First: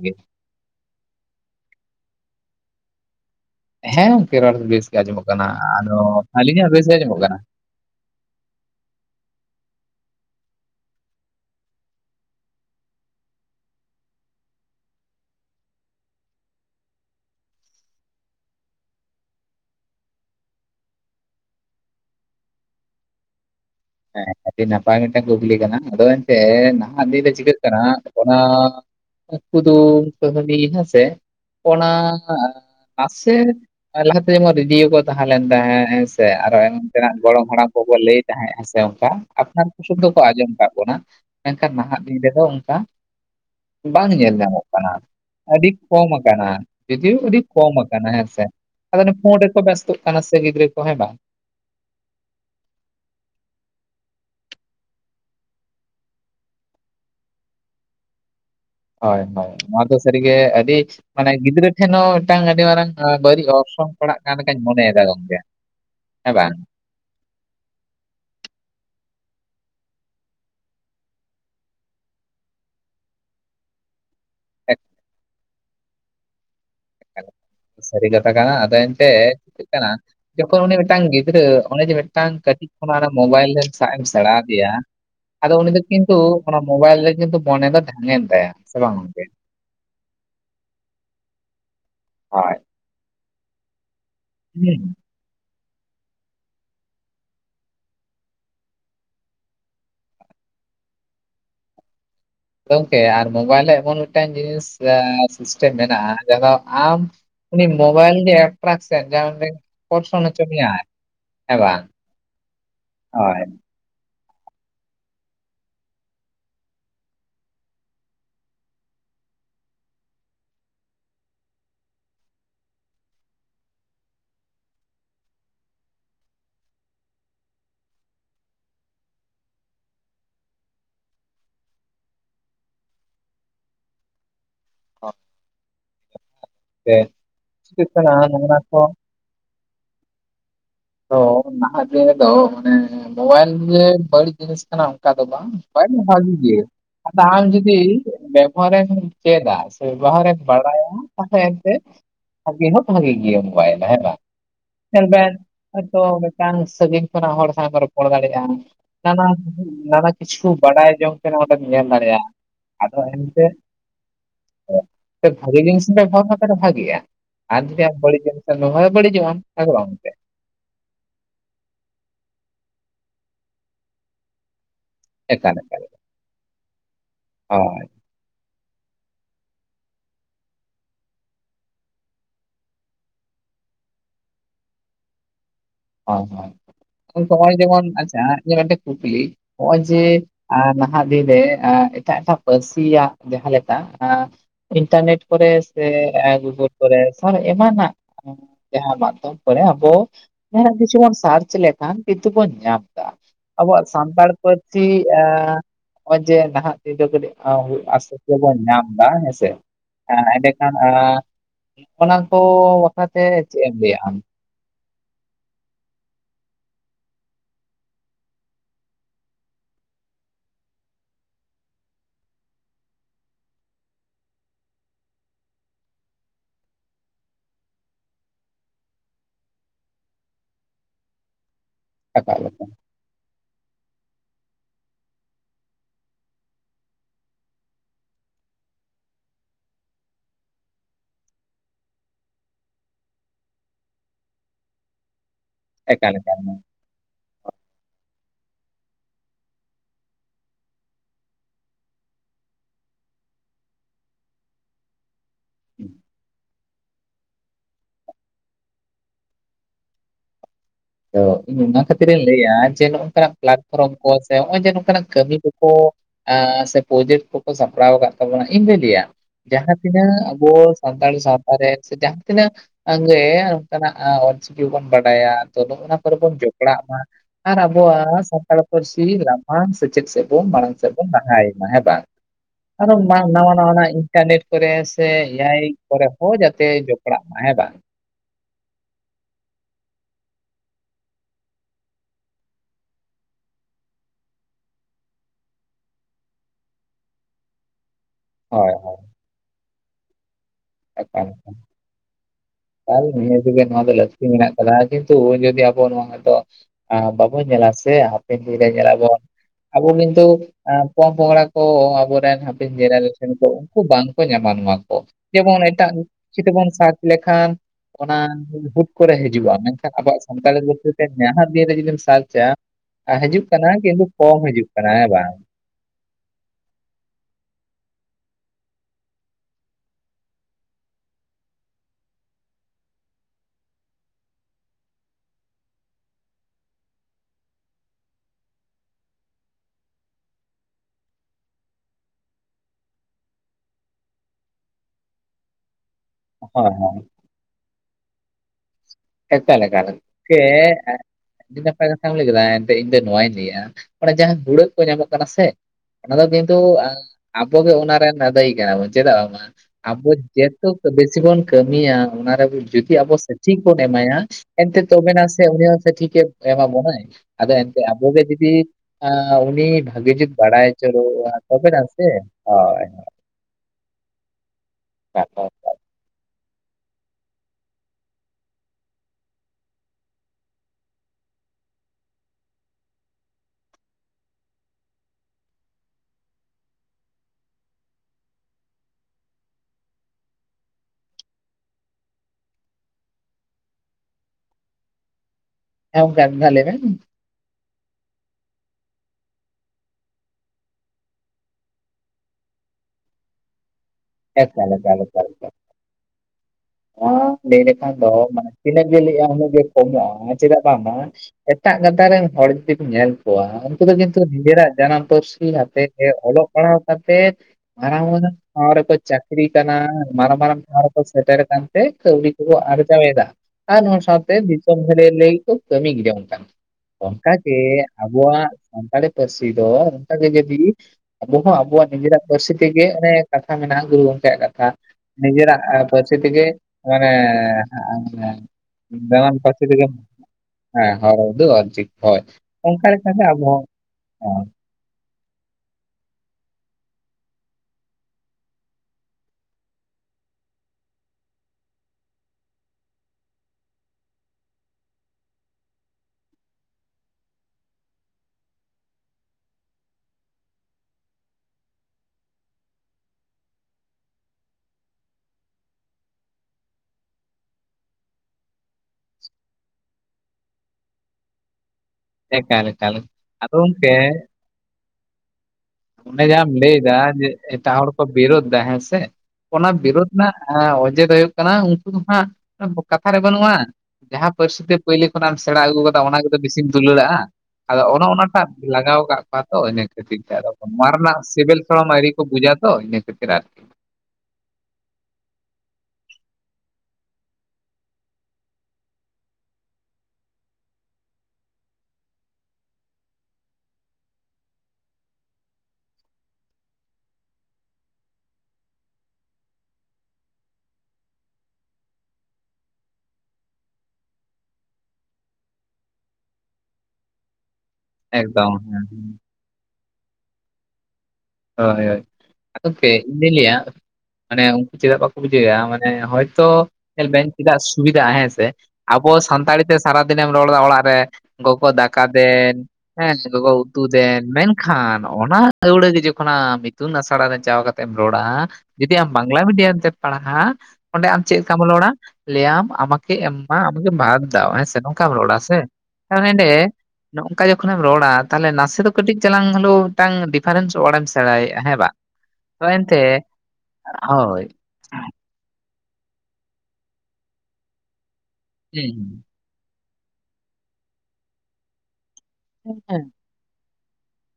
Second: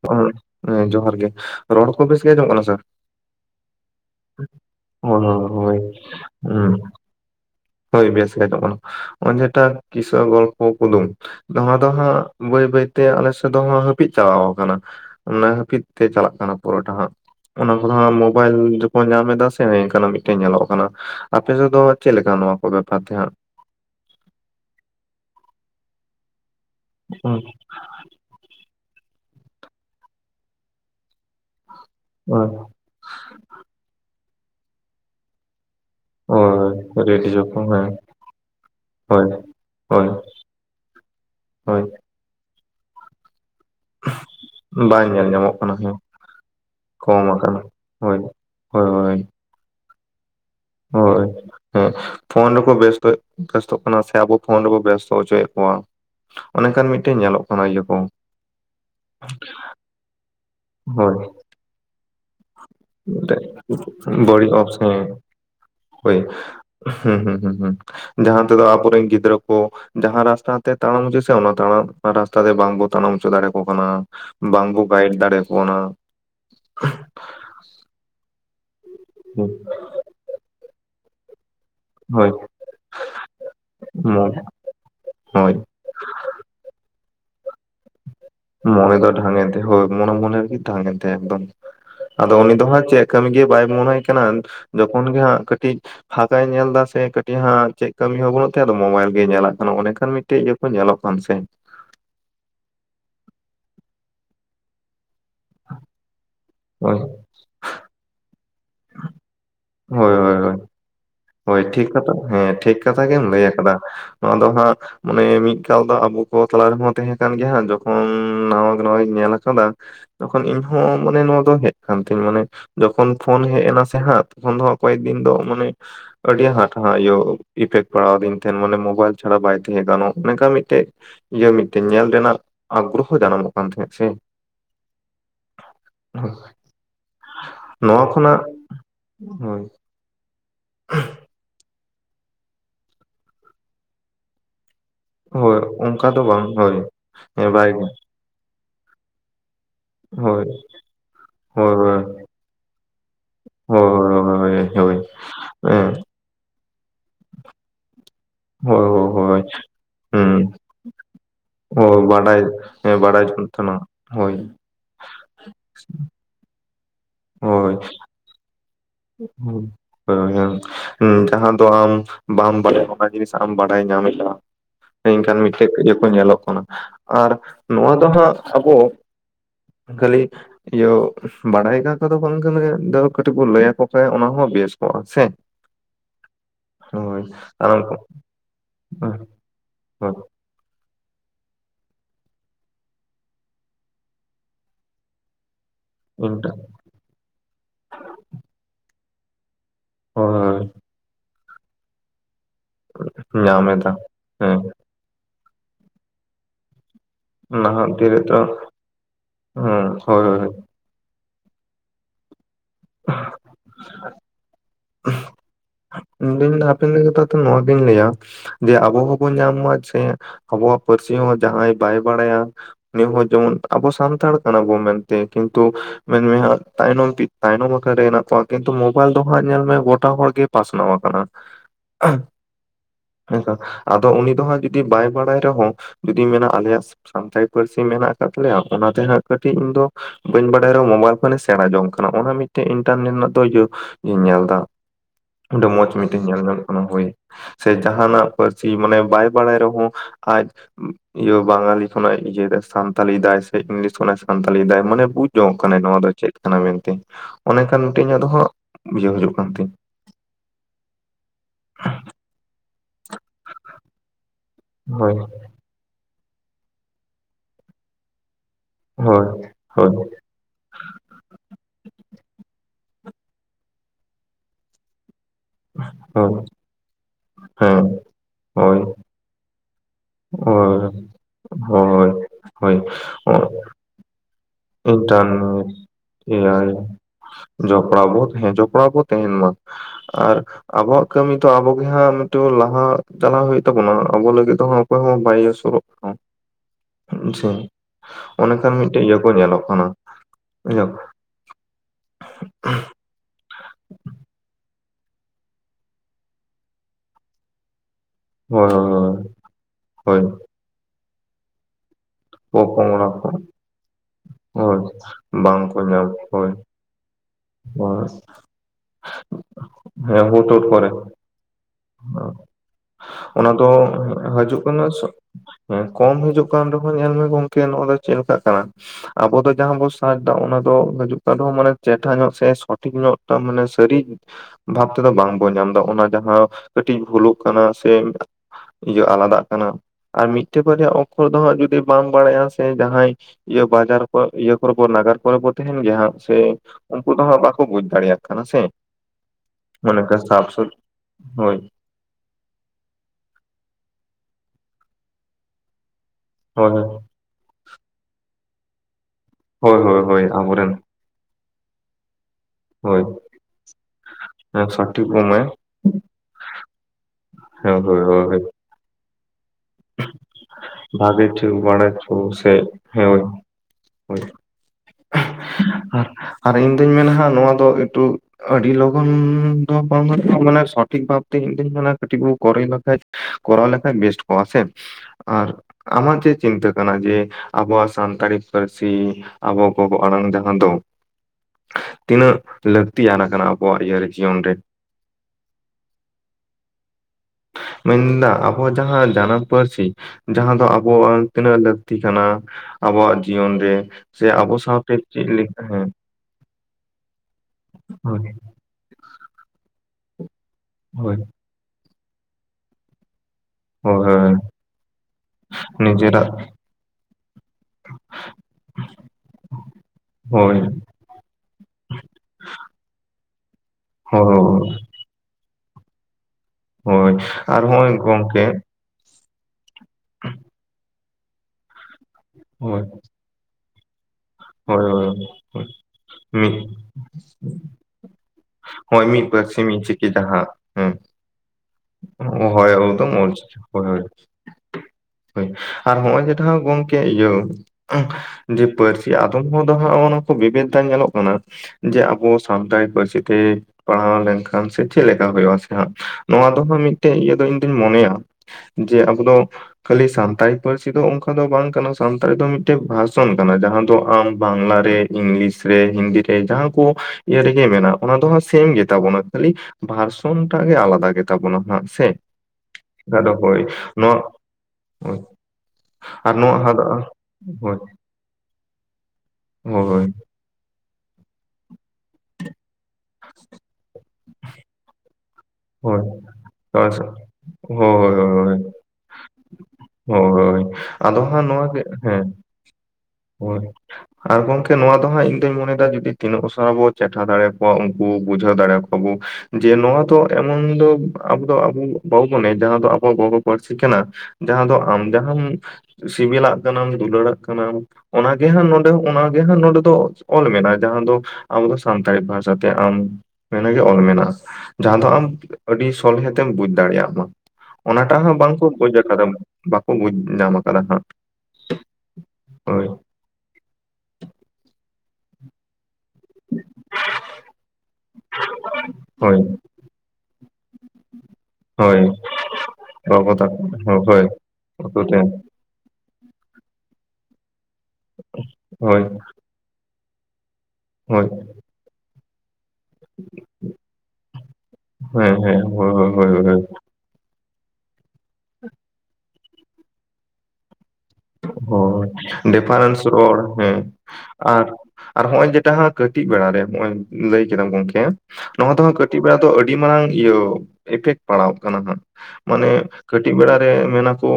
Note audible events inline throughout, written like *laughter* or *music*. ᱜᱮ ᱚᱸ ᱮᱸ ᱡᱚᱦᱟᱨ ᱜᱮ ᱨᱚᱲ ᱠᱚ ᱵᱮᱥ ᱜᱮ ᱟᱸᱡᱚᱢᱚᱜ ᱠᱟᱱᱟ ᱥᱮ? ᱦᱮᱸ ᱜᱚᱝᱠᱮ ᱨᱚᱲ ᱫᱚ ᱵᱮᱥ ᱜᱮ ᱦᱳᱭ ᱟᱸᱡᱚᱢᱚᱜ ᱠᱟᱱᱟ, ᱦᱳᱭ ᱟᱫᱚ ᱟᱹᱞᱤᱧᱟᱜ ᱦᱩᱸ ᱵᱮᱥ ᱜᱮ ᱟᱸᱡᱚᱢᱚᱜ ᱠᱟᱱᱟ? ᱦᱳᱭ ᱵᱮᱥ ᱜᱮ ᱟᱧᱡᱚᱢᱚᱜ ᱠᱟᱱᱟ ᱦᱚᱜᱚᱭ ᱡᱮᱴᱟ ᱠᱤᱥᱟᱹ ᱜᱚᱞᱯᱚ ᱠᱩᱫᱩᱢᱼᱼ ᱱᱚᱣᱟ ᱫᱚ ᱱᱟᱦᱟᱸᱜ ᱵᱟᱹᱭ ᱵᱟᱹᱭ ᱛᱮ ᱟᱞᱮ ᱥᱮᱜ ᱫᱚᱦᱟᱸᱜ ᱦᱟᱹᱯᱤᱜ ᱪᱟᱞᱟᱣ ᱠᱟᱱᱟ᱾ ᱚᱱᱟ ᱦᱟᱹᱯᱤᱫ ᱛᱮ ᱪᱟᱞᱟᱜ ᱠᱟᱱᱟ ᱯᱩᱨᱟᱹ ᱴᱟ ᱦᱟᱸᱜ᱾ ᱚᱱᱟ ᱠᱚᱫᱚ ᱦᱟᱸᱜ ᱢᱳᱵᱟᱭᱤᱞ ᱡᱚᱠᱚᱱ ᱧᱟᱢ ᱮᱫᱟ ᱥᱮ ᱮᱱᱠᱟ ᱱᱟᱜ ᱢᱤᱫᱴᱮᱡ ᱧᱮᱞᱚᱜ ᱠᱟᱱᱟ᱾ ᱟᱯᱮ ᱫᱚ ᱫᱚ ᱪᱮᱜ ᱞᱮᱠᱟ ᱱᱚᱣᱟ ᱠᱚ ᱵᱮᱯᱟᱨ ᱛᱮ ᱦᱟᱸᱜ? ᱦᱮᱸ ᱟᱹᱰᱤ ᱱᱟᱯᱟᱭ ᱢᱤᱫᱴᱟᱝ ᱠᱩᱠᱞᱤ ᱠᱟᱱᱟ ᱟᱫᱚ ᱮᱱᱛᱮ ᱱᱟᱦᱟᱜ ᱫᱤᱱ ᱨᱮ ᱪᱤᱠᱟᱹᱜ ᱠᱟᱱᱟᱼᱼ ᱚᱱᱟ ᱠᱩᱫᱩᱢ ᱠᱟᱹᱦᱱᱤ ᱦᱮᱸ ᱥᱮ ᱚᱱᱟ ᱦᱳᱭ ᱦᱟᱸᱜ ᱟᱥᱮ ᱞᱟᱦᱟ ᱛᱮ ᱡᱮᱢᱚᱱ ᱨᱤᱰᱭᱳ ᱠᱚ ᱛᱟᱦᱮᱸ ᱞᱮᱱ ᱛᱟᱦᱮᱸ ᱦᱮᱸ ᱥᱮ ᱟᱨᱚ ᱦᱳᱭ ᱮᱢᱟᱱ ᱛᱮᱱᱟᱜ ᱨᱮᱰᱤᱭᱳ ᱜᱚᱲᱚᱢ ᱠᱚ ᱦᱟᱲᱟᱢ ᱦᱮᱸ ᱠᱚᱠᱚ ᱞᱟᱹᱭ ᱛᱟᱦᱮᱸᱫ ᱦᱮᱸ ᱥᱮ ᱚᱱᱠᱟ ᱦᱳᱭ ᱟᱯᱱᱟᱨ ᱯᱩᱥᱤ‌ ᱦᱳᱭ ᱫᱚᱠᱚ ᱟᱸᱡᱚᱢ ᱠᱟᱜ ᱵᱚᱱᱟ ᱢᱮᱱᱠᱷᱟᱱ ᱦᱳᱭ ᱱᱟᱦᱟᱸᱜ ᱫᱤᱱ ᱨᱮᱦᱚ ᱚᱱᱠᱟ ᱵᱟᱝ ᱧᱮᱞ ᱧᱟᱢᱚᱜ ᱠᱟᱱᱟ᱾ ᱵᱟᱝ ᱧᱮᱞ ᱧᱟᱢᱚᱜ ᱟᱹᱰᱤ ᱠᱟᱱᱟ ᱦᱮᱸ ᱠᱚᱢ ᱠᱟᱱᱟ ᱡᱩᱫᱤᱣ ᱟᱹᱰᱤ ᱟᱠᱟᱱᱟ ᱠᱚᱢ ᱠᱟᱱᱟ ᱦᱳᱭ ᱦᱮᱸ ᱥᱮ ᱦᱳᱭ ᱟᱫᱚ ᱚᱱᱮ ᱦᱳᱭ ᱯᱷᱳᱱ ᱨᱮᱠᱚ ᱵᱮᱥᱛᱚᱜ ᱠᱟᱱᱟ ᱥᱮ ᱜᱤᱫᱽᱨᱟᱹ ᱠᱚ ᱦᱮᱸ ᱵᱟᱝ᱾ ᱦᱳᱭ ᱦᱮᱸ ᱯᱷᱳᱱ ᱨᱮᱠᱚ ᱵᱮᱥᱛᱭᱮᱜ ᱵᱮᱥᱛᱚᱜ ᱠᱟᱱᱟ ᱥᱮ ᱟᱵᱚ ᱯᱷᱳᱱ ᱨᱮᱵᱚ ᱵᱮᱥᱛᱚ ᱚᱪᱚᱭᱮᱜ ᱠᱚᱣᱟ᱾ ᱚᱱᱮ ᱠᱟᱱ ᱢᱤᱫᱴᱮᱡ ᱧᱮᱞᱚᱜ ᱠᱟᱱᱟ ᱤᱭᱟᱹ ᱠᱚ᱾ ᱦᱚᱭ ᱦᱚᱭ ᱱᱚᱣᱟ ᱫᱚ ᱥᱟᱹᱨᱤ ᱜᱮ ᱟᱹᱰᱤ ᱦᱳᱭ ᱢᱟᱱᱮ ᱜᱤᱫᱽᱨᱟᱹ ᱴᱷᱮᱱ ᱦᱚᱸ ᱢᱤᱫᱴᱟᱝ ᱟᱹᱰᱤ ᱢᱟᱨᱟᱝ ᱟᱸ ᱢᱤᱫᱴᱮᱡ ᱵᱟᱹᱲᱤᱡ ᱚᱨᱥᱚᱝ ᱯᱟᱲᱟᱜ ᱠᱟᱱ ᱵᱟᱹᱲᱤᱡ ᱞᱮᱠᱟᱧ ᱢᱚᱱᱮᱭ ᱫᱟ ᱚᱨᱥᱚᱝ ᱜᱚᱝᱠᱮ ᱦᱳᱭ ᱦᱮᱸ ᱵᱟᱝ? ᱦᱩᱸ ᱦᱩᱸ ᱦᱩᱸ ᱦᱩᱸ, ᱡᱟᱦᱟᱸ ᱛᱮᱫᱚ ᱟᱵᱚ ᱨᱮᱱ ᱜᱤᱫᱽᱨᱟᱹ ᱠᱚ ᱡᱟᱦᱟᱸ ᱨᱟᱥᱛᱟ ᱛᱮ ᱛᱟᱲᱟᱢ ᱚᱪᱚ ᱥᱮ ᱚᱱᱟ ᱛᱟᱲᱟᱢ ᱨᱟᱥᱛᱟ ᱨᱮ ᱵᱟᱝ ᱵᱚ ᱛᱟᱲᱟᱢ ᱚᱪᱚ ᱫᱟᱲᱮᱣᱟ ᱠᱚ ᱠᱟᱱᱟ᱾ ᱵᱟᱝ ᱵᱚ ᱜᱟᱭᱤᱰ ᱫᱟᱨᱮᱣ ᱠᱚ ᱠᱟᱱᱟ᱾ ᱮᱠᱟᱞ ᱥᱟᱹᱨᱤ ᱠᱟᱛᱷᱟ ᱠᱟᱱᱟ ᱟᱫᱚ ᱮᱱᱛᱮᱫ ᱪᱤᱜᱠᱟ ᱠᱟᱱᱟ ᱡᱚᱠᱷᱚᱱ ᱩᱱᱤ ᱢᱤᱫᱴᱟᱝ ᱜᱤᱫᱽᱨᱟᱹ ᱚᱱᱮ ᱡᱮ ᱦᱳᱭ ᱢᱤᱫᱴᱟᱝ ᱠᱟᱹᱴᱤᱡ ᱠᱷᱚᱱᱟᱜ ᱟᱨᱚ ᱢᱳᱵᱟᱭᱤᱞ ᱞᱮ ᱥᱟᱵ ᱮᱢ ᱢᱚ ᱥᱮᱬᱟᱣ ᱟᱫᱮᱭᱟ ᱟᱫᱚ ᱦᱳᱭ ᱩᱱᱤ ᱫᱚ ᱠᱤᱱᱛᱩ ᱚᱱᱟ ᱢᱳᱵᱟᱭᱤᱞ ᱨᱮ ᱠᱤᱱᱛᱩ ᱢᱚᱱᱮ ᱫᱚ ᱛᱟᱦᱮᱸ ᱮᱱ ᱛᱟᱭᱟ᱾ ᱥᱮ ᱵᱟᱝ ᱢᱚᱱᱮ ᱫᱚ ᱜᱚᱝᱠᱮ ᱰᱷᱟᱝ ᱮᱱ ᱛᱟᱭᱟ ᱦᱳᱭ ᱢᱚᱱᱮ ᱢᱚᱱᱮ ᱨᱮᱜᱮ ᱰᱷᱟᱝ ᱮᱱ ᱛᱟᱭᱟ ᱮᱠᱫᱚᱢ ᱟᱫᱚ ᱩᱱᱤ ᱦᱳᱭ ᱫᱚ ᱦᱟᱸᱜ ᱪᱮᱫ ᱠᱟᱹᱢᱤ ᱜᱮ ᱵᱟᱭ ᱢᱚᱱᱮᱭ ᱠᱟᱱᱟ ᱦᱩᱸ ᱡᱚᱠᱷᱚᱱ ᱜᱮ ᱦᱟᱸᱜ ᱠᱟᱹᱴᱤᱡ ᱯᱷᱟᱠᱟᱭ ᱧᱮᱞ ᱫᱟ ᱥᱮ ᱠᱟᱹᱴᱤᱡ ᱦᱟᱸᱜ ᱪᱮᱜ ᱠᱟᱹᱢᱤ ᱦᱚᱸ ᱵᱟᱹᱱᱩᱜ ᱛᱟᱭᱟ ᱟᱨ ᱢᱳᱵᱟᱭᱤᱞ ᱜᱮ ᱧᱮᱞᱟ ᱠᱷᱟᱱ ᱚᱱᱮ ᱠᱷᱟᱱ ᱢᱤᱫ ᱴᱤᱡ ᱡᱚᱠᱚ ᱧᱮᱞᱚᱜ ᱠᱟᱱ ᱥᱮ ᱜᱚᱢᱠᱮ ᱟᱨ ᱢᱳᱵᱟᱭᱤᱞ ᱦᱚ ᱮᱢᱚᱱ ᱢᱤᱫᱴᱟᱝ ᱡᱤᱱᱤᱥ ᱟᱸ ᱥᱤᱥᱴᱮᱢ ᱢᱮᱱᱟᱜᱼᱟ ᱡᱟᱦᱟᱸ ᱫᱚ ᱦᱳᱭ ᱟᱢ ᱩᱱᱤ ᱢᱳᱵᱟᱭᱤᱞ ᱜᱮ ᱮᱴᱨᱟᱠᱥᱚᱱ *unintelligible* ᱟᱠᱚᱨ ᱦᱳᱭ ᱥᱚᱱ ᱦᱳᱭ ᱦᱚᱪᱚ ᱦᱳᱭ ᱢᱮᱭᱟᱭ᱾ ᱦᱮᱸ ᱦᱳᱭ ᱵᱟᱝ? ᱴᱷᱤᱠ ᱠᱟᱛᱷᱟ ᱦᱮᱸ ᱴᱷᱤᱠ ᱠᱟᱛᱷᱟ ᱜᱮᱢ ᱦᱳᱭ ᱞᱟᱹᱭ ᱠᱟᱫᱟ ᱱᱚᱣᱟ ᱫᱚ ᱦᱟᱸᱜ ᱢᱟᱱᱮ ᱢᱤᱫ ᱠᱟᱞ ᱫᱚ ᱟᱵᱚ ᱠᱚ ᱛᱟᱞᱟᱨᱮᱦᱚᱸ ᱛᱟᱦᱮᱸ ᱠᱟᱱ ᱜᱮᱭᱟ ᱦᱟᱸᱜ ᱡᱚᱠᱷᱚᱱ ᱱᱟᱣᱟ ᱱᱟᱣᱟᱜᱤᱧ ᱧᱮᱞ ᱠᱟᱫᱟ, ᱛᱚᱠᱷᱚᱱ ᱤᱧ ᱦᱚᱸ ᱢᱟᱱᱮ ᱱᱚᱣᱟ ᱫᱚ ᱦᱮᱡ ᱠᱟᱱ ᱛᱤᱧ ᱢᱟᱱᱮ ᱡᱚᱠᱷᱚᱱ ᱯᱷᱳᱱ ᱦᱮᱡ ᱮᱱᱟ ᱥᱮ ᱦᱟᱸᱜ ᱛᱚᱠᱷᱚᱱ ᱫᱚ ᱠᱚᱭᱮᱠ ᱫᱤᱱ ᱫᱚ ᱢᱟᱱᱮ ᱟᱹᱰᱤ ᱦᱟᱴ ᱤᱭᱟᱹ ᱤᱯᱷᱮᱠᱴ ᱯᱟᱲᱟᱣᱟᱫᱤᱧ ᱛᱟᱦᱮᱸᱱ ᱢᱟᱱᱮ ᱢᱳᱵᱟᱭᱤᱞ ᱪᱷᱟᱲᱟ ᱵᱟᱭ ᱛᱟᱦᱮᱸ ᱜᱟᱱᱚᱜ ᱚᱱᱠᱟ ᱢᱤᱫᱴᱮᱡ ᱤᱭᱟᱹ ᱢᱤᱫᱴᱮᱱ ᱧᱮᱞ ᱨᱮᱱᱟᱜ ᱟᱜᱽᱨᱚᱦᱚ ᱡᱟᱱᱟᱢᱚᱜ ᱠᱟᱱ ᱛᱟᱦᱮᱸᱫ ᱥᱮ᱾ ᱦᱚ᱾ ᱦᱳᱭ᱾ ᱥᱮ *unintelligible* ᱱᱚᱝᱜᱨᱟ ᱠᱚ ᱦᱳᱭ᱾ ᱛᱚ ᱱᱟᱦᱟᱸᱜ ᱫᱤᱱ ᱨᱮᱫᱚ ᱢᱟᱱᱮ ᱢᱳᱵᱟᱭᱤᱞ ᱡᱮ ᱵᱟᱹᱲᱤᱡ ᱡᱤᱱᱤᱥ ᱠᱟᱱᱟ, ᱚᱱᱠᱟ ᱫᱚ ᱵᱟᱝ ᱦᱳᱭ ᱚᱱᱠᱟ *unintelligible* ᱫᱚ ᱵᱷᱟᱜᱮ ᱵᱟᱝ ᱜᱮ ᱦᱳᱭ ᱟᱫᱚ ᱟᱢ ᱦᱮᱸ ᱵᱟᱭ ᱡᱩᱫᱤ ᱵᱮᱵᱚᱦᱟᱨᱮᱢ ᱪᱮᱫᱟ ᱥᱮ ᱵᱮᱵᱚᱦᱟᱨᱮᱢ ᱦᱳᱭ ᱵᱟᱲᱟᱭᱟ ᱛᱟᱦᱚᱞᱮ ᱦᱳᱭ ᱮᱱᱛᱮᱜ ᱦᱳᱭ ᱵᱷᱟᱜᱮ ᱦᱚᱸ ᱵᱷᱟᱜᱤ ᱜᱮᱭᱟ ᱦᱳᱭ ᱢᱳᱵᱟᱭᱤᱞ ᱦᱮᱸ ᱵᱟᱝ ᱦᱳᱭ ᱧᱮᱞ ᱦᱳᱭ ᱵᱮᱱ ᱦᱚᱭᱛᱚ ᱦᱮᱸ ᱢᱤᱫᱴᱟᱱ ᱥᱟᱺᱜᱤᱧ ᱠᱷᱚᱱᱟᱜ ᱦᱚᱲ ᱥᱟᱶ ᱵᱚᱱ ᱨᱚᱯᱚᱲ ᱫᱟᱲᱮᱭᱟᱜᱼᱟ ᱦᱳᱭ ᱦᱳᱭ ᱦᱳᱭ ᱱᱟ-ᱱᱟᱱ ᱠᱤᱪᱷᱩ ᱦᱩᱸ ᱵᱟᱰᱟᱭ ᱡᱚᱝ ᱛᱮᱱᱟᱜ ᱚᱸᱰᱮᱢ ᱧᱮᱞ ᱦᱳᱭ ᱫᱟᱲᱮᱭᱟᱜᱼᱟ ᱵᱟᱰᱟᱭ ᱟᱫᱚ ᱦᱮᱸ ᱵᱟᱰᱟᱭ ᱮᱱᱛᱮ ᱡᱚᱝ ᱛᱟᱦᱮᱱᱟ ᱦᱳᱭ ᱵᱷᱟᱹᱜᱤ ᱡᱤᱱᱤᱥ ᱵᱮᱵᱷᱟᱨ ᱞᱮᱠᱷᱟᱱ ᱵᱷᱟᱜᱮᱭᱟ ᱟᱨ ᱡᱩᱫᱤ ᱟᱢ ᱵᱟᱹᱲᱤᱡ ᱡᱤᱱᱤᱥ ᱮᱢ ᱵᱮᱵᱚᱦᱟᱨ ᱦᱩᱸ ᱦᱳᱭ ᱦᱚ᱾ ᱦᱩᱸ ᱡᱟᱦᱟᱸ ᱫᱚ ᱟᱢ ᱵᱟᱢ ᱵᱟᱲᱟᱭᱟ ᱚᱱᱟ ᱡᱤᱱᱤᱥ ᱟᱢ ᱵᱟᱲᱟᱭ ᱧᱟᱢᱮᱫᱼᱟ᱾ ᱦᱳᱭ ᱮᱱᱠᱷᱟᱱ ᱮᱠᱟᱞ ᱢᱤᱫᱴᱮᱡ ᱮᱠᱟᱞ ᱤᱭᱟᱹᱠᱚ ᱧᱮᱞᱚᱜ ᱠᱟᱱᱟ ᱟᱨ ᱦᱳᱭ ᱱᱚᱣᱟ ᱫᱚ ᱦᱟᱸᱜ ᱟᱵᱚ ᱠᱷᱟᱹᱞᱤ ᱤᱭᱟᱹ ᱵᱟᱲᱟᱭ ᱠᱟ ᱠᱚᱫᱚ ᱵᱟᱝ ᱠᱟᱱᱟ ᱫᱚ ᱠᱟᱹᱴᱤᱡ ᱵᱚᱱ ᱞᱟᱹᱭᱟ ᱠᱚᱯᱮ ᱚᱱᱟ ᱦᱚᱸ ᱵᱮᱥ ᱠᱚᱜᱼᱟ ᱥᱮ? ᱦᱳᱭ ᱦᱚᱭ ᱦᱚᱭ *inaudible* ᱠᱟᱨᱚᱱ ᱡᱮᱢᱚᱱ ᱠᱚ ᱟᱪᱷᱟ ᱤᱧᱟᱜ ᱢᱤᱫ ᱴᱮᱡ ᱦᱳᱭ ᱠᱩᱠᱞᱤ ᱦᱚᱸᱼᱚᱭ ᱡᱮ ᱟᱨ ᱱᱟᱦᱟᱜ ᱫᱤᱱᱨᱮ ᱮᱴᱟᱜ ᱮᱴᱟᱜ ᱯᱟᱹᱨᱥᱤᱭᱟᱜ ᱡᱟᱦᱟᱸ ᱞᱮᱠᱟ ᱟᱸ ᱤᱱᱴᱟᱨᱱᱮᱴ ᱠᱚᱨᱮ ᱥᱮ ᱜᱩᱜᱩᱞ ᱠᱚᱨᱮ ᱥᱟᱨ ᱮᱢᱟᱱᱟᱜ ᱡᱟᱦᱟᱸ ᱢᱟᱫᱽᱫᱷᱚᱢ ᱠᱚᱨᱮ ᱟᱵᱚ ᱦᱳᱭ, ᱡᱟᱦᱱᱟᱜ ᱠᱤᱪᱷᱩ ᱵᱚᱱ ᱥᱟᱨᱪ ᱞᱮᱠᱷᱟᱱ ᱠᱤᱱᱛᱩ ᱵᱚᱱ ᱧᱟᱢ ᱫᱟ ᱧᱟᱢ ᱟᱵᱚᱣᱟᱜ ᱮᱫᱟ ᱥᱟᱱᱛᱟᱲ ᱯᱟᱹᱨ ᱦᱮᱸ ᱛᱤ ᱮᱸ ᱦᱚᱸᱜᱼᱚᱭ ᱡᱮ ᱱᱟᱦᱟᱜ ᱫᱤᱱ ᱨᱮ ᱱᱟᱦᱟᱜ ᱫᱤᱱ ᱨᱮᱫᱚ ᱠᱟᱹᱴᱤᱡ *unintelligible* ᱵᱚᱱ ᱧᱟᱢ ᱫᱟ ᱦᱮᱸ ᱥᱮ ᱟᱸ ᱦᱳᱭ ᱦᱳᱭ ᱮᱸᱰᱮ ᱠᱷᱟᱱ ᱮᱸ ᱚᱱᱟ ᱠᱚ ᱵᱟᱠᱷᱨᱟᱛᱮ ᱪᱮᱫ ᱮᱢ ᱞᱟᱹᱭᱟ ᱟᱢ? *inaudible* ᱱᱚᱣᱟ ᱜᱤᱧ ᱞᱟᱹᱭᱟ ᱡᱮ ᱟᱵᱚ ᱦᱚᱸᱵᱚᱱ ᱧᱟᱢ ᱢᱟ ᱪᱷᱮ ᱟᱵᱚᱣᱟᱜ ᱯᱟᱹᱨᱥᱤ ᱦᱚᱸ ᱡᱟᱦᱟᱸᱭ ᱵᱟᱭ ᱵᱟᱲᱟᱭᱟ ᱱᱤᱭᱟᱹ ᱦᱚᱸ ᱡᱮᱢᱚᱱ ᱟᱵᱚ ᱥᱟᱱᱛᱟᱲ ᱠᱟᱱᱟ ᱵᱚᱱ ᱢᱮᱱᱛᱮ ᱠᱤᱱᱛᱩ ᱢᱮᱱᱢᱮ ᱦᱟᱸᱜ ᱛᱟᱭᱱᱚᱢ *inaudible* ᱛᱟᱭᱱᱚᱢ ᱟᱠᱟᱱ ᱨᱮ ᱦᱮᱸᱱᱟᱜ ᱠᱚᱣᱟ ᱠᱤᱱᱛᱩ ᱢᱳᱵᱟᱭᱤᱞ ᱫᱚ ᱦᱟᱸᱜ ᱧᱮᱞ ᱢᱮ ᱜᱚᱴᱟ ᱦᱚᱲᱜᱮ ᱯᱟᱥᱱᱟᱣ ᱟᱠᱟᱱᱟ᱾ ᱮᱠᱟᱞ ᱮᱠᱟᱞ᱾ ᱦᱮᱸᱥᱮ ᱟᱫᱚ ᱩᱱᱤ ᱫᱚ ᱦᱟᱸᱜ ᱡᱩᱫᱤ ᱵᱟᱭ ᱵᱟᱲᱟᱭ ᱨᱮᱦᱚᱸ ᱡᱩᱫᱤᱧ ᱢᱮᱱᱟ ᱟᱞᱮᱭᱟᱜ ᱥᱟᱱᱛᱟᱲᱤ ᱯᱟᱹᱨᱥᱤ ᱢᱮᱱᱟᱜ ᱠᱟᱫ ᱛᱟᱞᱮᱭᱟ ᱚᱱᱟᱛᱮ ᱦᱟᱸᱜ ᱠᱟᱹᱴᱤᱡ ᱤᱧ ᱫᱚ ᱵᱟᱹᱧ ᱵᱟᱰᱟᱭ ᱨᱮᱦᱚᱸ ᱢᱳᱵᱟᱭᱤᱞ ᱠᱷᱚᱱᱤᱧ ᱥᱮᱬᱟ ᱡᱚᱝ ᱠᱟᱱᱟ ᱚᱱᱟ ᱢᱤᱫᱴᱮᱡ ᱤᱱᱴᱟᱨᱱᱮᱴ ᱨᱮᱱᱟᱜ ᱫᱚ ᱤᱭᱟᱹᱧ ᱧᱮᱞ ᱫᱟ᱾ ᱚᱸᱰᱮ ᱢᱚᱸᱡᱽ ᱚᱠᱟ ᱢᱤᱫᱴᱮᱱ ᱞᱮᱠᱟ ᱧᱮᱞ ᱧᱟᱢᱚᱜ ᱠᱟᱱᱟ ᱦᱩᱭ᱾ ᱥᱮ ᱡᱟᱦᱱᱟᱜ ᱯᱟᱹᱨᱥᱤ ᱢᱟᱱᱮ ᱵᱟᱭ ᱵᱟᱲᱟᱭ ᱨᱮᱦᱚᱸ ᱟᱡ ᱤᱭᱟᱹ ᱵᱟᱝᱟᱞᱤ ᱠᱷᱚᱱᱟᱜ ᱮ ᱤᱭᱟᱹᱭ ᱫᱟ ᱥᱟᱱᱛᱟᱞᱤ ᱫᱟᱭ ᱥᱮ ᱤᱝᱞᱤᱥ ᱠᱷᱚᱱᱟᱜ ᱮ ᱥᱟᱱᱛᱟᱞᱤ ᱫᱟᱭ ᱢᱟᱱᱮ ᱵᱩᱡ ᱡᱚᱝ ᱠᱟᱱᱟᱭ ᱱᱚᱣᱟ ᱫᱚ ᱪᱮᱫ ᱠᱟᱱᱟ ᱢᱮᱱᱛᱮ ᱚᱱᱮ ᱠᱷᱟᱱ ᱢᱤᱫᱴᱤᱝ ᱤᱧᱟᱜ ᱫᱚ ᱦᱟᱸᱜ ᱵᱩᱡᱷᱟᱹᱣ ᱦᱤᱡᱩᱜ ᱠᱟᱱ ᱛᱤᱧ ᱛᱚ ᱤᱧ ᱚᱱᱟ ᱠᱷᱟᱹᱛᱤᱨ ᱤᱧ ᱞᱟᱹᱭᱟ ᱡᱮ ᱱᱚ ᱚᱝᱠᱟᱱᱟᱜ ᱯᱞᱟᱴᱯᱷᱨᱚᱢ ᱠᱚ ᱥᱮ ᱦᱚᱸᱼᱚᱭ ᱡᱮ ᱱᱚᱝᱠᱟᱱᱟᱜ ᱦᱳᱭ ᱠᱟᱹᱢᱤ ᱠᱚ *inaudible* ᱯᱚᱡᱮᱴ ᱠᱚᱠᱚ ᱥᱟᱯᱲᱟᱣ ᱫᱠᱟ ᱛᱟᱵᱚᱱᱟ ᱤᱧ ᱞᱩᱧ ᱞᱟᱹᱭᱟ ᱦᱳᱭ ᱡᱟᱦᱟᱸ ᱦᱳᱭ ᱛᱤᱱᱟᱹᱜ ᱟᱵᱚ ᱥᱟᱱᱛᱟᱲᱤ ᱥᱟᱶ ᱟᱨᱮᱱ ᱥᱮ ᱡᱟᱦᱟᱸ ᱛᱤᱱᱟᱹᱜ ᱟᱝᱜᱮ ᱚᱝᱠᱟᱱᱟᱜ ᱚᱞᱪᱤᱠᱤ ᱵᱚᱱ ᱵᱟᱰᱟᱭᱟ ᱛᱚ ᱱᱚᱜᱼᱚᱱᱟ ᱠᱚᱨᱮ ᱵᱚᱱ ᱦᱳᱭ ᱡᱚᱯᱲᱟᱜ ᱢᱟ ᱟᱨ ᱦᱮᱸ ᱟᱵᱚᱣᱟᱜ ᱥᱟᱱᱛᱟᱲ ᱦᱳᱭ ᱯᱟᱹᱨᱥᱤ ᱢᱟᱲᱟᱝ ᱥᱮᱪᱮᱫ ᱥᱮᱫ ᱵᱚᱱ ᱢᱟᱲᱟᱝ ᱥᱮᱫ ᱵᱚᱱ ᱞᱟᱦᱟᱭ ᱢᱟ ᱦᱮᱸ ᱵᱟᱝ ᱦᱳᱭ ᱦᱳᱭ ᱟᱨᱚ ᱢᱟᱲᱟᱝ ᱦᱳᱭ ᱱᱟᱣᱟ ᱱᱟᱣᱟᱱᱟᱜ ᱤᱧ ᱤᱱᱴᱟᱨᱱᱮᱴ ᱠᱚᱨᱮ ᱥᱮ ᱮᱭᱟᱭ ᱤᱱᱴᱟᱨᱱᱮᱴ ᱠᱚᱨᱮ ᱦᱚᱸ ᱡᱟᱛᱮ ᱡᱚᱯᱲᱟᱜ ᱢᱟ ᱦᱮᱸ ᱵᱟᱝ᱾ ᱟᱵᱚ ᱛᱮᱦᱚᱸ ᱡᱚᱯᱲᱟᱣ ᱵᱚᱛ ᱛᱟᱦᱮᱱ ᱢᱟ ᱟᱨ ᱟᱵᱚᱣᱟᱜ ᱠᱟᱢᱤ ᱫᱚ ᱟᱵᱚ ᱜᱮ ᱦᱟᱸᱜ ᱱᱤᱴᱚᱜ ᱞᱟᱦᱟ ᱪᱟᱞᱟᱣ ᱦᱩᱭᱩᱜ ᱛᱟᱵᱚᱱᱟ ᱟᱵᱚ ᱞᱟᱜᱤᱫ ᱫᱚ ᱦᱟᱸᱜ ᱚᱠᱚᱭ ᱦᱚᱸ ᱵᱟᱭ ᱥᱳᱨᱳᱜ *unintelligible* ᱦᱳᱭ ᱚᱱᱮᱠᱷᱟᱱ ᱦᱳᱭ ᱢᱤᱜᱴᱮᱱ ᱤᱭᱟᱹ ᱠᱚ ᱧᱮᱞᱚᱜᱼᱟ ᱾ *inaudible* ᱱᱤᱦᱟᱹᱛ ᱜᱮ ᱱᱚᱣᱟ ᱫᱚ ᱞᱟᱠᱛᱤ ᱢᱮᱱᱟᱜ ᱠᱟᱫᱟ ᱠᱤᱱᱛᱩ ᱡᱩᱫᱤ ᱟᱵᱚ ᱱᱚᱣᱟ ᱦᱚᱭᱛᱚ ᱟᱸ ᱵᱟᱵᱚᱱ ᱧᱮᱞᱟ ᱥᱮ ᱦᱟᱯᱮᱱ ᱫᱤᱱ ᱨᱮ ᱧᱮᱞᱟᱵᱚᱱ ᱦᱳᱭ ᱟᱵᱚ ᱦᱳᱭ ᱠᱤᱱᱛᱩ ᱮᱸᱻᱜ ᱯᱚᱝ ᱯᱚᱝᱲᱟ ᱠᱚ ᱟᱵᱚᱨᱮᱱ ᱦᱟᱯᱮᱱ ᱡᱮᱱᱟᱨᱮᱥᱚᱱ ᱠᱚ ᱩᱝᱠᱩ ᱵᱟᱝᱠᱚ ᱧᱟᱢᱟ ᱱᱚᱣᱟ ᱦᱳᱭ ᱠᱚ ᱾ ᱡᱮᱢᱚᱱ ᱵᱟᱝᱠᱚ ᱮᱴᱟᱜ ᱧᱟᱢ *inaudible* ᱦᱳᱭ ᱛᱮᱵᱚᱱ ᱥᱟᱨᱪ ᱞᱮᱠᱷᱟᱱ ᱦᱳᱭ ᱚᱱᱟ *inaudible* ᱠᱚᱨᱮ ᱦᱤᱡᱩᱜᱼᱟ, ᱢᱮᱱᱠᱷᱟᱱ ᱟᱵᱚᱣᱟᱜ ᱦᱮᱸ ᱦᱩᱴ ᱥᱟᱱᱛᱟᱲᱤ ᱦᱩᱴ ᱠᱚᱨᱮ ᱞᱤᱯᱤ ᱛᱮ ᱧᱟᱢᱟᱜ ᱫᱤᱱ ᱨᱮ ᱡᱩᱫᱤᱢ ᱥᱟᱨᱪᱟ᱾ ᱟ ᱦᱤᱡᱩᱜ ᱚᱱᱟ ᱫᱚ ᱠᱟᱱᱟ, ᱠᱤᱱᱛᱩ ᱠᱚᱢ ᱦᱤᱡᱩᱜ ᱠᱟᱱᱟ ᱦᱮᱸ ᱵᱟᱝ? ᱦᱮᱸ ᱠᱚᱢ ᱦᱤᱡᱩᱜ ᱠᱟᱱ ᱨᱮᱦᱚᱸ ᱧᱮᱞ ᱢᱮ ᱜᱚᱝᱠᱮ ᱱᱚᱣᱟ ᱫᱚ ᱪᱮᱫ ᱞᱮᱠᱟᱜ ᱠᱟᱱᱟ ᱟᱵᱚ ᱫᱚ ᱡᱟᱦᱟᱸ ᱵᱚᱱ ᱥᱟᱨᱪ ᱫᱟ ᱚᱱᱟ ᱫᱚ ᱦᱤᱡᱩᱜ ᱠᱟᱱ ᱨᱮᱦᱚᱸ ᱢᱟᱱᱮ ᱪᱮᱫ ᱴᱷᱟ ᱧᱚᱜ ᱥᱮ ᱥᱚᱴᱷᱤᱠ ᱧᱚᱜ ᱢᱟ ᱢᱟᱱᱮ ᱥᱟᱹᱨᱤᱜᱮ ᱵᱷᱟᱵ ᱛᱮᱫᱚ ᱵᱟᱝᱵᱚ ᱧᱟᱢ ᱫᱟ ᱾ ᱚᱱᱟ ᱡᱟᱦᱟᱸ ᱠᱟᱹᱴᱤᱡ ᱵᱷᱩᱞᱚᱜ ᱠᱟᱱᱟ ᱥᱮ ᱤᱭᱟᱹ ᱟᱞᱟᱫᱟᱜ ᱠᱟᱱᱟ ᱟᱨ ᱢᱤᱜᱴᱮᱜ ᱵᱟᱨᱭᱟ ᱚᱠᱠᱷᱚᱨ ᱫᱚ ᱦᱟᱸᱜ ᱡᱩᱫᱤ ᱵᱟᱢ ᱵᱟᱲᱟᱭᱟ ᱥᱮ ᱡᱟᱦᱟᱸᱭ ᱤᱭᱟᱹ ᱵᱟᱡᱟᱨ ᱠᱚ ᱤᱭᱟᱹ ᱠᱚᱨᱮᱠᱚ ᱱᱟᱜᱟᱨ ᱠᱚᱨᱮ ᱠᱚ ᱛᱟᱦᱮᱱ ᱜᱮᱭᱟ ᱦᱟᱸᱜ ᱥᱮ ᱦᱳᱭ ᱦᱳᱭ ᱩᱱᱠᱩ ᱫᱚ ᱦᱟᱸᱜ ᱵᱟᱠᱚ ᱵᱩᱡᱽ ᱫᱟᱲᱮᱭᱟᱜ ᱠᱟᱱᱟ ᱥᱮ ᱾ ᱮᱠᱟᱞ ᱮᱠᱟᱞ *unintelligible* ᱦᱳᱭ ᱚᱠᱟ ᱠᱟᱛᱷᱟᱢ ᱞᱟᱹᱭ ᱠᱮᱫᱟ ᱮᱱᱛᱮ ᱤᱧ ᱫᱚ ᱱᱚᱣᱟᱧ ᱞᱮᱹᱭᱮᱜ-ᱟ, ᱚᱱᱮ ᱡᱟᱦᱟᱸ ᱦᱩᱲᱟᱹᱜ ᱠᱚ ᱧᱟᱢᱚᱜ ᱠᱟᱱᱟ ᱥᱮ ᱚᱱᱟ ᱫᱚ ᱠᱤᱱᱛᱩ ᱦᱳᱭ ᱦᱳᱭ ᱟᱵᱚ ᱜᱮ ᱚᱱᱟ ᱨᱮᱱ ᱫᱟᱹᱭᱤ ᱠᱟᱱᱟ ᱵᱚᱱ ᱪᱮᱫᱟᱜ ᱵᱟᱝ ᱢᱟ ᱦᱳᱭ ᱦᱳᱭ ᱟᱵᱚ ᱦᱳᱭ ᱡᱚᱛᱚ ᱟᱵᱚᱨᱮᱱ ᱵᱮᱥᱤ ᱵᱚᱱ ᱠᱟᱹᱢᱤᱭᱟ ᱚᱱᱟ ᱨᱮ ᱟᱵᱚ ᱡᱩᱫᱤ ᱦᱳᱭ ᱟᱵᱚ ᱥᱚᱴᱷᱤᱠ ᱵᱚᱱ ᱮᱢᱟᱭᱟ ᱮᱱᱛᱮ ᱥᱚᱴᱷᱤᱠ ᱛᱚᱵᱮ ᱟᱱᱟ ᱥᱮ ᱩᱢᱮᱨ ᱩᱱᱤ ᱦᱚᱸ ᱴᱷᱤᱠᱮ ᱮᱢᱟ ᱵᱚᱱᱟᱭ ᱾ ᱟᱫᱚ ᱦᱳᱭ ᱮᱱᱛᱮ ᱦᱳᱭ ᱟᱵᱚᱜᱮ ᱦᱳᱭ ᱡᱩᱫᱤ ᱩᱱᱤ ᱵᱷᱟᱜᱮ ᱡᱩᱛ ᱵᱟᱰᱟᱭ ᱵᱷᱟᱜᱮ ᱡᱟᱨᱩᱲᱚᱜ-ᱟ ᱴᱷᱤᱠ ᱛᱚᱵᱮᱱᱟ ᱵᱟᱲᱟᱭ ᱥᱮ, ᱦᱚᱪᱚ ᱦᱳᱭ ᱾ ᱦᱮᱸ ᱦᱳᱭ ᱾ ᱴᱟᱠᱴᱚᱨ ᱟᱨ ᱤᱧ ᱫᱩᱧ ᱢᱮᱱᱟ ᱦᱟᱸᱜ ᱱᱚᱣᱟ ᱫᱚ ᱮᱠᱴᱩ ᱟᱹᱰᱤ ᱞᱚᱜᱚᱱ ᱫᱚ ᱵᱟᱝ ᱢᱟᱱᱮ ᱢᱟᱱᱮ ᱥᱚᱴᱷᱤᱠ ᱵᱷᱟᱵᱛᱮᱧ ᱤᱧ ᱫᱩᱧ ᱢᱮᱱᱟ ᱠᱟᱹᱴᱤᱡ ᱵᱚ ᱠᱚᱨᱤᱭ ᱞᱮᱠᱷᱟᱡ ᱠᱚᱨᱟᱣ ᱞᱮᱠᱷᱟᱡ ᱵᱮᱥᱴ ᱠᱚᱜ-ᱟ ᱥᱮ, ᱟᱨ ᱟᱢᱟᱜ ᱪᱮᱫ ᱪᱤᱱᱛᱟᱹ ᱠᱟᱱᱟ ᱡᱮ ᱟᱵᱚᱣᱟᱜ ᱥᱟᱱᱛᱟᱲᱤ ᱯᱟᱹᱨᱥᱤ ᱟᱵᱚ ᱠᱚᱵᱚ ᱟᱲᱟᱝ ᱡᱟᱦᱟᱸ ᱫᱚ ᱛᱤᱱᱟᱹᱜ ᱞᱟᱹᱠᱛᱤᱭᱟᱱ ᱠᱟᱱᱟ ᱟᱵᱚᱣᱟᱜ ᱤᱭᱟᱹ ᱨᱮ ᱡᱤᱭᱚᱱ ᱨᱮ? ᱦᱮᱸ ᱜᱚᱢᱠᱮ ᱟᱨ ᱢᱤᱫ ᱫᱷᱟᱣ ᱞᱮᱭ ᱵᱮᱱ ᱾ ᱢᱮᱱᱮᱫᱟ ᱟᱵᱚᱣᱟᱜ ᱡᱟᱦᱟᱸ ᱡᱟᱱᱟᱢ ᱯᱟᱹᱨᱥᱤ, ᱡᱟᱦᱟᱸ ᱫᱚ ᱟᱵᱚᱣᱟᱝ ᱛᱤᱱᱟᱹᱜ ᱞᱟᱹᱠᱛᱤ ᱠᱟᱱᱟ? ᱟᱵᱚᱣᱟᱜ ᱡᱤᱭᱚᱱ ᱨᱮ ᱥᱮ ᱟᱵᱚ ᱥᱟᱶᱛᱮ ᱪᱮᱫ ᱞᱮᱠᱟ ᱦᱮᱸ ᱦᱚᱸ ᱞᱟᱹᱭ ᱞᱮᱠᱷᱟᱱ ᱫᱚ ᱦᱳᱭ ᱢᱟᱱᱮ ᱛᱤᱱᱟᱹᱜ ᱜᱮ ᱞᱮᱹᱜ-ᱟ ᱩᱱᱟᱹᱜ ᱜᱮ ᱠᱚᱢᱚᱜ-ᱟ ᱾ ᱪᱮᱫᱟᱜ ᱵᱟᱝᱢᱟ ᱦᱳᱭ ᱮᱴᱟᱜ ᱜᱟᱛᱟ ᱨᱮᱱ ᱦᱚᱲ ᱡᱩᱫᱤ ᱵᱤᱱ ᱧᱮᱞ ᱠᱚᱣᱟ ᱩᱱᱠᱩ ᱫᱚ ᱠᱤᱱᱛᱩ ᱦᱳᱭ ᱱᱤᱡᱮᱨᱟᱜ ᱡᱟᱱᱟᱢ ᱯᱟᱹᱨᱥᱤ ᱟᱛᱮᱜ ᱜᱮ ᱱᱤᱡᱮᱨᱟᱜ ᱚᱞᱚᱜ ᱯᱟᱲᱦᱟᱣ ᱠᱟᱛᱮᱫ *unintelligible* ᱴᱷᱟᱶ ᱨᱮᱠᱚ ᱪᱟᱹᱠᱨᱤ ᱠᱟᱱᱟ ᱢᱟᱨᱟᱝ ᱢᱟᱨᱟᱝ ᱦᱳᱭ ᱴᱷᱟᱶ ᱨᱮᱠᱚ ᱥᱮᱴᱮᱨ ᱟᱠᱟᱱᱛᱮ ᱠᱟᱹᱣᱰᱤ ᱠᱚᱠᱚ ᱟᱨᱡᱟᱣ ᱮᱫᱟ᱾ ᱟᱨ ᱱᱚᱣᱟ ᱥᱟᱶᱛᱮ ᱫᱤᱥᱚᱢ ᱦᱳᱭ ᱵᱷᱟᱹᱞᱟᱹᱭ ᱞᱟᱹᱜᱤᱫ ᱠᱚ ᱠᱟᱹᱢᱤᱠ ᱡᱚᱝ ᱠᱟᱱᱟ ᱾ ᱦᱳᱭ ᱚᱝᱠᱟ ᱜᱮ ᱟᱨ ᱦᱚᱸᱜᱼᱚᱭ ᱟᱵᱚᱣᱟᱜ ᱜᱚᱝᱠᱮ ᱥᱟᱱᱛᱟᱲᱤ ᱯᱟᱹᱨᱥᱤ ᱫᱚ ᱚᱱᱠᱟ ᱜᱮ ᱡᱚᱫᱤ ᱟᱵᱚ ᱦᱚᱸ ᱟᱵᱚᱣᱟᱜ ᱱᱤᱡᱮᱨᱟᱜ ᱯᱟᱹᱨᱥᱤ ᱦᱳᱭ ᱛᱮᱜᱮ ᱚᱱᱮ ᱠᱟᱛᱷᱟ ᱢᱮᱱᱟᱜ-ᱟ ᱜᱩᱨᱩ ᱜᱚᱝᱠᱮᱭᱟᱜ ᱠᱟᱛᱷᱟ ᱦᱳᱭ ᱦᱳᱭ ᱱᱤᱡᱮᱨᱟᱜ ᱦᱳᱭ ᱯᱟᱹᱨᱥᱤ ᱛᱮᱜᱮ ᱢᱤᱫ ᱚᱱᱮ ᱦᱟᱜ ᱦᱳᱭ ᱢᱤᱫ ᱚᱱᱮ ᱯᱟᱹᱨᱥᱤ ᱢᱤᱫ ᱪᱤᱠᱤ ᱡᱟᱦᱟᱸ ᱦᱮᱸ *unintelligible* ᱦᱳᱭ ᱚᱱᱠᱟ ᱞᱮᱠᱟ ᱮᱠᱫᱚᱢ ᱛᱮ ᱟᱵᱚ ᱚᱞᱪᱤᱠᱤ ᱦᱚᱸ ᱦᱳᱭ ᱦᱳᱭ *inaudible* ᱚᱸ ᱾ ᱦᱳᱭ ᱟᱨ ᱦᱚᱸᱜ-ᱚᱭ ᱡᱮᱴᱟ ᱜᱚᱝᱠᱮ ᱤᱭᱟᱹ ᱡᱮ ᱯᱟᱹᱨᱥᱤ ᱟᱫᱚᱢ ᱦᱚᱲ ᱫᱚ ᱦᱟᱜ ᱱᱚᱣᱟ ᱠᱚ ᱵᱤᱵᱮᱫᱽᱫᱟ ᱧᱮᱞᱚᱜ ᱠᱟᱱᱟ ᱡᱮ ᱟᱵᱚ ᱥᱟᱱᱛᱟᱲᱤ ᱯᱟᱹᱨᱥᱤ ᱛᱮ ᱯᱟᱲᱦᱟᱣ ᱞᱮᱱᱠᱷᱟᱱ ᱥᱮ ᱪᱮᱫ ᱞᱮᱠᱟ ᱦᱩᱭᱩᱜ-ᱟ ᱥᱮ ᱦᱟᱸᱜ ᱱᱚᱣᱟ ᱫᱚ ᱦᱟᱸᱜ ᱢᱤᱫᱴᱮᱡ ᱤᱭᱟᱹ ᱫᱚ ᱤᱧᱫᱩᱧ ᱢᱚᱱᱮᱭᱟ ᱡᱮ ᱟᱵᱚ ᱫᱚ ᱠᱷᱟᱹᱞᱤ ᱥᱟᱱᱛᱟᱲᱤ ᱯᱟᱹᱨᱥᱤ ᱫᱚ ᱚᱱᱠᱟ ᱫᱚ ᱵᱟᱝ ᱠᱟᱱᱟ ᱥᱟᱱᱛᱟᱲᱤ ᱫᱚ ᱢᱤᱫᱴᱮᱡ ᱵᱷᱟᱨᱥᱚᱱ ᱠᱟᱱᱟ ᱡᱟᱦᱟᱸ ᱫᱚ ᱟᱢ ᱵᱟᱝᱞᱟ ᱨᱮ ᱤᱝᱞᱤᱥ ᱨᱮ ᱦᱤᱱᱫᱤ ᱨᱮ ᱡᱟᱦᱟᱸ ᱠᱚ ᱤᱭᱟᱹ ᱨᱮᱜᱮ ᱢᱮᱱᱟᱜ ᱚᱱᱟ ᱫᱚ ᱦᱟᱸᱜ ᱥᱮᱢ ᱜᱮ ᱛᱟᱵᱚᱱᱟ ᱠᱷᱟᱹᱞᱤ ᱵᱷᱟᱨᱥᱚᱱᱴᱟᱜ ᱜᱮ ᱟᱞᱟᱫᱟ ᱜᱮ ᱛᱟᱵᱚᱱᱟ ᱦᱟᱸᱜ ᱥᱮ ᱾ ᱮᱠᱟᱞ ᱮᱠᱟᱞ *inaudible* ᱟᱫᱚ ᱦᱳᱭ ᱜᱚᱝᱠᱮ ᱱᱚᱣᱟ *inaudible* ᱦᱳᱭ ᱾ ᱚᱱᱮ ᱡᱟᱦᱟᱸᱢ ᱞᱟᱹᱭᱮᱫᱟ ᱡᱮ ᱮᱴᱟᱜ ᱦᱳᱭ ᱦᱚᱲ ᱠᱚ ᱵᱤᱨᱳᱫᱽ ᱮᱫᱟ ᱦᱮᱸᱥᱮ, ᱚᱱᱟ ᱦᱳᱭ ᱵᱤᱨᱳᱫᱽ ᱨᱮᱱᱟᱜ ᱚᱡᱮ ᱫᱚ ᱦᱩᱭᱩᱜ ᱠᱟᱱᱟ ᱩᱱᱠᱩ ᱫᱚ ᱦᱟᱸᱜ ᱠᱟᱛᱷᱟ ᱨᱮ ᱵᱟᱹᱱᱩᱜ-ᱟ ᱡᱟᱦᱟᱸ ᱯᱟᱹᱨᱥᱤ ᱛᱮ ᱯᱳᱭᱞᱳ ᱠᱷᱚᱱᱟᱜ ᱮᱢ ᱥᱮᱬᱟ ᱟᱹᱜᱩ ᱟᱠᱟᱫᱟ ᱦᱳᱭ ᱚᱱᱟ ᱜᱮᱛᱚ ᱵᱮᱥᱤᱢ ᱦᱳᱭ ᱫᱩᱞᱟᱹᱲᱟᱜ-ᱟ ᱟᱫᱚ ᱚᱱᱟ ᱦᱳᱭ ᱚᱱᱟᱴᱟᱜ ᱦᱳᱭ ᱞᱟᱜᱟᱣ ᱟᱠᱟᱫ ᱠᱚᱣᱟ ᱛᱚ ᱤᱱᱟᱹ ᱠᱷᱟᱹᱛᱤᱨ ᱦᱳᱭ ᱛᱮ ᱟᱫᱚ ᱦᱳᱭ ᱱᱚᱣᱟ ᱨᱮᱱᱟᱜ ᱟᱫᱚ ᱦᱟᱸᱜ ᱥᱤᱵᱤᱞ ᱱᱚᱣᱟ ᱜᱮ ᱥᱚᱲᱚᱢ ᱟᱹᱣᱨᱤ ᱠᱚ ᱦᱮᱸ ᱵᱩᱡᱽ-ᱟ ᱛᱚ ᱤᱱᱟᱹ ᱠᱷᱟᱹᱛᱤᱨ ᱦᱳᱭ ᱟᱨᱠᱤ ᱾ ᱟᱨ ᱜᱚᱝᱠᱮ ᱱᱚᱣᱟ ᱫᱚ ᱦᱟᱸᱜ ᱤᱧ ᱫᱩᱧ ᱢᱚᱱᱮ ᱮᱫᱟ ᱡᱚᱫᱤ ᱛᱤᱱᱟᱹᱜ ᱩᱥᱟᱹᱨᱟ ᱵᱚ ᱪᱮᱴᱷᱟ ᱫᱟᱲᱮᱣᱟᱠᱚ ᱟᱵᱚ ᱩᱱᱠᱩ ᱵᱩᱡᱷᱟᱹᱣ ᱫᱟᱲᱮᱣᱟᱠᱚ ᱟᱵᱚ ᱡᱮ, ᱱᱚᱣᱟ ᱫᱚ ᱮᱢᱚᱱ ᱫᱚ ᱟᱵᱚ ᱫᱚ ᱟᱵᱚ ᱵᱟᱵᱚ ᱢᱚᱱᱮ ᱡᱟᱦᱟᱸ ᱫᱚ ᱟᱵᱚᱣᱟᱜ ᱜᱚᱜᱚ ᱯᱟᱹᱨᱥᱤ ᱠᱟᱱᱟ᱾ ᱡᱟᱦᱟᱸ ᱫᱚ ᱟᱢ ᱡᱟᱦᱟᱸᱢ ᱥᱤᱵᱤᱞᱟᱜ ᱠᱟᱱᱟᱢ ᱫᱩᱞᱟᱹᱲᱟᱜ ᱠᱟᱱᱟᱢ᱾ ᱚᱱᱟ ᱜᱮ ᱦᱟᱸᱜ ᱱᱚᱸᱰᱮ ᱚᱱᱟ ᱜᱮ ᱦᱟᱸᱜ ᱱᱚᱸᱰᱮ ᱫᱚ ᱚᱞ ᱢᱮᱱᱟᱜ-ᱟ, ᱡᱟᱦᱟᱸ ᱫᱚ ᱟᱵᱚ ᱥᱟᱱᱛᱟᱲᱤ ᱵᱷᱟᱥᱟᱛᱮ ᱟᱢ ᱚᱱᱟ ᱜᱮ ᱚᱞ ᱢᱮᱱᱟᱜ-ᱟ᱾ ᱡᱟᱦᱟᱸ ᱫᱚ ᱟᱢ ᱟᱹᱰᱤ ᱥᱚᱞᱦᱮᱛᱮᱢ ᱵᱩᱡ ᱫᱟᱲᱮᱭᱟᱜ ᱢᱟ, ᱚᱱᱟᱴᱟᱜ ᱦᱚᱸ ᱮᱠᱫᱚᱢ ᱵᱟᱝ ᱠᱚ ᱦᱮᱸ ᱵᱩᱡᱽ-ᱟ᱾ ᱵᱟᱠᱚ ᱵᱩᱡᱽ ᱧᱟᱢ ᱟᱠᱟᱫᱟ ᱦᱟᱸᱜ᱾ ᱦᱳᱭ ᱦᱳᱭ, ᱟᱫᱚ ᱦᱳᱭ ᱥᱮᱭ ᱤᱧ ᱫᱚᱧ ᱞᱟᱹᱭᱟ ᱢᱟᱱᱮ ᱩᱱᱠᱩ ᱪᱮᱫᱟᱜ ᱵᱟᱠᱚ ᱵᱩᱡᱷᱟᱹᱣᱮᱜ-ᱟ, ᱢᱟᱱᱮ ᱦᱚᱭᱛᱚ ᱧᱮᱞ ᱵᱮᱱ ᱛᱤᱱᱟᱹᱜ ᱥᱩᱵᱤᱫᱷᱟᱜ-ᱟ ᱦᱮᱸ ᱥᱮ᱾ ᱟᱵᱚ ᱦᱳᱭ ᱥᱟᱱᱛᱟᱲᱤ ᱛᱮ ᱥᱟᱨᱟᱫᱤᱱᱮᱢ ᱨᱚᱲ ᱮᱫᱟ ᱚᱲᱟᱜ ᱨᱮ, ᱜᱚᱜᱚ ᱦᱳᱭ ᱫᱟᱠᱟ ᱫᱮᱱ᱾ ᱦᱮᱸ, ᱵᱟᱵᱚ ᱜᱚᱜᱚ ᱛᱟᱠᱚ ᱩᱛᱩ ᱦᱳᱭ ᱫᱮᱱ, ᱟᱠᱚ ᱢᱮᱱᱠᱷᱟᱱ ᱴᱷᱮᱱ ᱚᱱᱟ ᱟᱹᱣᱲᱟᱹ ᱜᱮ ᱡᱚᱠᱷᱚᱱ ᱟᱢ ᱤᱛᱩᱱ ᱟᱥᱲᱟ ᱨᱮ ᱪᱟᱞᱟᱣ ᱠᱟᱛᱮ ᱮᱢ ᱨᱚᱲᱟ, ᱡᱩᱫᱤ ᱦᱳᱭ ᱟᱢ ᱵᱟᱝᱞᱟ ᱢᱤᱰᱤᱭᱟᱢ ᱛᱮᱢ ᱯᱟᱲᱦᱟᱜ-ᱟ, ᱚᱸᱰᱮ ᱟᱢ ᱦᱳᱭ ᱪᱮᱫ ᱞᱮᱠᱟᱢ ᱨᱚᱲᱟ ᱞᱟᱹᱭ ᱟᱢ ᱟᱢᱟᱠᱮ ᱢᱟ ᱟᱢᱟᱠᱮ ᱵᱷᱟᱫ ᱫᱟᱣ ᱾ᱦᱮᱸ ᱥᱮ ᱱᱚᱝᱠᱟᱢ ᱦᱮᱸ ᱨᱚᱲᱟ ᱥᱮ, ᱦᱮᱸ ᱦᱳᱭ ᱦᱳᱭ ᱠᱟᱨᱚᱱ ᱦᱳᱭ ᱮᱸᱰᱮ ᱦᱳᱭ ᱱᱚᱝᱠᱟ ᱡᱚᱠᱷᱚᱱᱮᱢ ᱨᱚᱲᱟ ᱛᱟᱦᱚᱞᱮ ᱱᱟᱥᱮ ᱫᱚ ᱠᱟᱹᱴᱤᱡ ᱛᱟᱞᱟᱝ ᱦᱳᱞᱳ ᱢᱤᱫᱴᱟᱝ ᱰᱤᱯᱷᱟᱨᱮᱱᱥ ᱚᱣᱟᱨᱰ ᱮᱢ ᱥᱮᱬᱟᱭᱟ᱾ ᱦᱚᱭ ᱰᱤᱯᱷᱟᱨᱮᱱᱥ ᱨᱚᱲ ᱦᱮᱸ ᱦᱳᱭ ᱟᱨ ᱟᱨ ᱱᱚᱜ-ᱚᱭ ᱡᱮᱴᱟ ᱦᱟᱸᱜ ᱠᱟᱹᱴᱤᱡ ᱵᱮᱲᱟᱨᱮ ᱱᱚᱜ-ᱚᱭ ᱞᱟᱹᱭ ᱠᱮᱫᱟ ᱜᱚᱝᱠᱮ ᱱᱚᱣᱟ ᱫᱚ ᱠᱟᱹᱴᱤᱡ ᱦᱩᱸ ᱵᱮᱲᱟ ᱫᱚ ᱟᱹᱰᱤ ᱢᱟᱨᱟᱝ ᱤᱭᱟᱹ ᱤᱯᱷᱮᱠᱴ ᱯᱟᱲᱦᱟᱣ-ᱚᱜ ᱠᱟᱱᱟ ᱦᱟᱸᱜ ᱢᱟᱱᱮ ᱦᱩᱸ᱾ ᱦᱮᱸ ᱦᱮᱸ᱾ ᱠᱟᱹᱴᱤᱡ ᱵᱮᱲᱟ ᱨᱮ ᱢᱮᱱᱟᱠᱚ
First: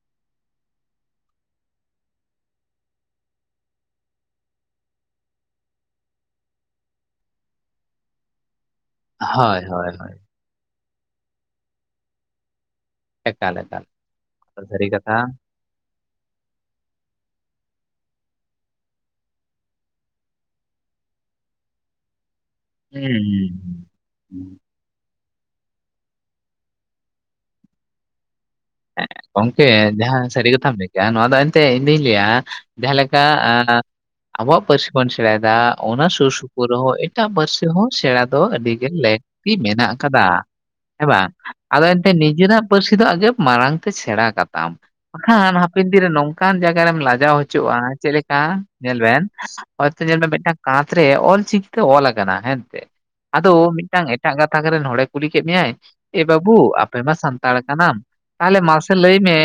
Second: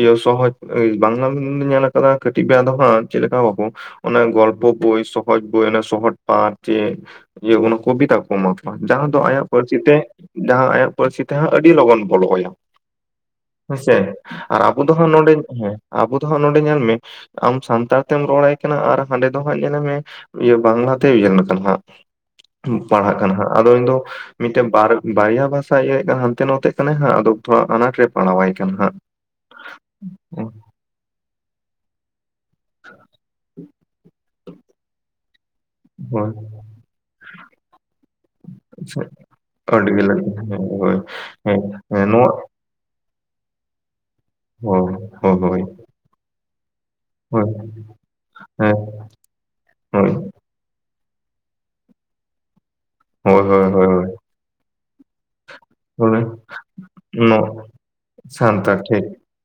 ᱤᱭᱟᱹ ᱥᱚᱦᱚᱡ ᱵᱟᱝᱞᱟ ᱨᱮ ᱫᱚᱧ ᱧᱮᱞ ᱟᱠᱟᱫᱟ ᱠᱟᱹᱴᱤᱡ ᱵᱮᱲᱟ ᱫᱚ ᱦᱟᱸᱜ ᱪᱮᱫ ᱞᱮᱠᱟ ᱵᱟᱠᱚ ᱚᱱᱮ ᱜᱚᱞᱯᱚ ᱵᱳᱭ, ᱥᱚᱦᱚᱡ ᱵᱳᱭ, ᱥᱚᱦᱚᱡ ᱯᱟᱴ, ᱪᱮᱫ ᱤᱭᱟᱹ ᱚᱱᱟ ᱠᱚᱵᱤᱛᱟ ᱠᱚ ᱮᱢᱟ᱾ ᱡᱟᱦᱟᱸ ᱫᱚ ᱟᱭᱟᱜ ᱦᱳᱭ ᱯᱟᱹᱨᱥᱤ ᱦᱳᱭ ᱛᱮ ᱦᱳᱭ ᱡᱟᱦᱟᱸ ᱟᱭᱟᱜ ᱯᱟᱹᱨᱥᱤ ᱛᱮᱦᱟᱸᱜ ᱟᱹᱰᱤ ᱞᱚᱜᱚᱱ ᱵᱚᱞᱚ ᱟᱭᱟ᱾ ᱮᱠᱟᱞ ᱮᱠᱟᱞ ᱦᱮᱸᱥᱮ ᱟᱨ ᱟᱵᱚ ᱥᱟᱹᱨᱤ ᱫᱚ ᱦᱟᱸᱜ ᱠᱟᱛᱷᱟ ᱱᱚᱸᱰᱮ ᱦᱮᱸ ᱟᱵᱚ ᱫᱚ ᱦᱟᱸᱜ ᱱᱚᱸᱰᱮ ᱧᱮᱞ ᱢᱮ ᱟᱢ ᱥᱟᱱᱛᱟᱲ ᱛᱮᱢ ᱨᱚᱲᱟᱭ ᱠᱟᱱᱟ ᱟᱨ ᱦᱟᱸᱰᱮ ᱫᱚ ᱦᱟᱸᱜ ᱧᱮᱞᱮᱢᱮ ᱤᱭᱟᱹ ᱵᱟᱝᱞᱟᱛᱮ ᱤᱭᱮᱞ ᱟᱠᱟᱱᱟ ᱦᱟᱸᱜ᱾ ᱯᱟᱲᱦᱟᱜ ᱠᱟᱱᱟ ᱦᱟᱸᱜ ᱦᱩᱸ ᱟᱫᱚ ᱤᱧ ᱫᱚ ᱦᱩᱸ᱾ ᱢᱤᱫᱴᱮᱱ ᱵᱟᱨ ᱵᱟᱨᱭᱟ ᱵᱷᱟᱥᱟ ᱤᱭᱟᱹ ᱦᱟᱱᱛᱮ ᱱᱚᱛᱮᱜ ᱠᱟᱱᱟᱭ ᱦᱟᱸᱜ ᱟᱫᱚ ᱛᱷᱚᱲᱟ ᱟᱱᱟᱴ ᱨᱮ ᱯᱟᱲᱟᱣᱟᱭ ᱠᱟᱱᱟ ᱦᱟᱸᱜ ᱜᱚᱝᱠᱮ ᱡᱟᱦᱟᱸ ᱥᱟᱹᱨᱤ ᱠᱟᱛᱷᱟᱢ ᱞᱟᱹᱭ ᱱᱚᱣᱟ ᱫᱚ ᱮᱱᱛᱮ ᱤᱧ ᱫᱩᱧ ᱞᱟᱹᱭᱟ ᱡᱟᱦᱟᱸᱞᱮᱠᱟ ᱟᱵᱚᱣᱟᱜ ᱯᱟᱹᱨᱥᱤ ᱵᱚᱱ ᱥᱮᱬᱟᱭᱮᱫᱟ᱾ ᱚᱱᱟ ᱥᱩᱨ ᱦᱳᱭ ᱥᱩᱯᱩᱨ ᱨᱮᱦᱚᱸ ᱮᱴᱟᱜ ᱯᱟᱹᱨᱥᱤ ᱦᱚᱸ ᱥᱮᱬᱟ ᱫᱚ ᱟᱹᱰᱤ ᱞᱟᱹᱠᱛᱤ ᱢᱮᱱᱟᱜ ᱟᱹᱰᱤ ᱜᱮ ᱟᱠᱟᱫᱟ ᱞᱟᱹᱠᱛᱤ ᱦᱮᱸ ᱦᱳᱭ ᱦᱮᱸ ᱵᱟᱝ? ᱦᱮᱸ ᱟᱫᱚ ᱦᱮᱸ ᱮᱱᱛᱮ ᱱᱚᱣᱟ ᱱᱤᱡᱮᱨᱟᱜ ᱯᱟᱹᱨᱥᱤ ᱫᱚ ᱟᱜᱮ ᱢᱟᱲᱟᱝ ᱛᱮ ᱥᱮᱬᱟ ᱠᱟᱛᱟᱢ ᱦᱳᱭ ᱾ᱵᱟᱠᱷᱟᱱ ᱦᱳᱭ ᱢᱤᱫ ᱫᱤᱱ ᱨᱮ ᱱᱚᱝᱠᱟᱱ ᱡᱟᱜᱟ ᱨᱮᱢ ᱞᱟᱡᱟᱣ ᱦᱳᱭ ᱦᱚᱪᱚᱜ-ᱟ, ᱪᱮᱫ ᱞᱮᱠᱟ ᱦᱮᱸ ᱧᱮᱞ ᱵᱮᱱ ᱦᱳᱭᱛᱚ ᱦᱳᱭ ᱧᱮᱞ ᱢᱮ ᱢᱤᱫᱴᱟᱝ ᱠᱟᱸᱛ ᱨᱮ ᱚᱞᱪᱤᱠᱤ ᱛᱮ ᱚᱞ ᱟᱠᱟᱱᱟ ᱦᱮᱱᱛᱮ ᱦᱳᱭ ᱟᱫᱚ ᱦᱳᱭ ᱦᱳᱭ ᱢᱤᱫᱴᱟᱝ ᱮᱴᱟᱜ ᱜᱟᱛᱟᱠ ᱨᱮᱱ ᱦᱚᱲᱮ ᱠᱩᱞᱤ ᱠᱮᱫ ᱢᱮᱭᱟᱭ, ᱮ ᱦᱳᱭ ᱵᱟᱹᱵᱩ ᱟᱯᱮ ᱢᱟ ᱱᱚ ᱥᱟᱱᱛᱟᱲ ᱠᱟᱱᱟᱢ ᱛᱟᱦᱚᱞᱮ ᱥᱟᱱᱛᱟᱲ ᱢᱟᱥᱮ ᱴᱷᱤᱠ ᱞᱟᱹᱭ ᱢᱮ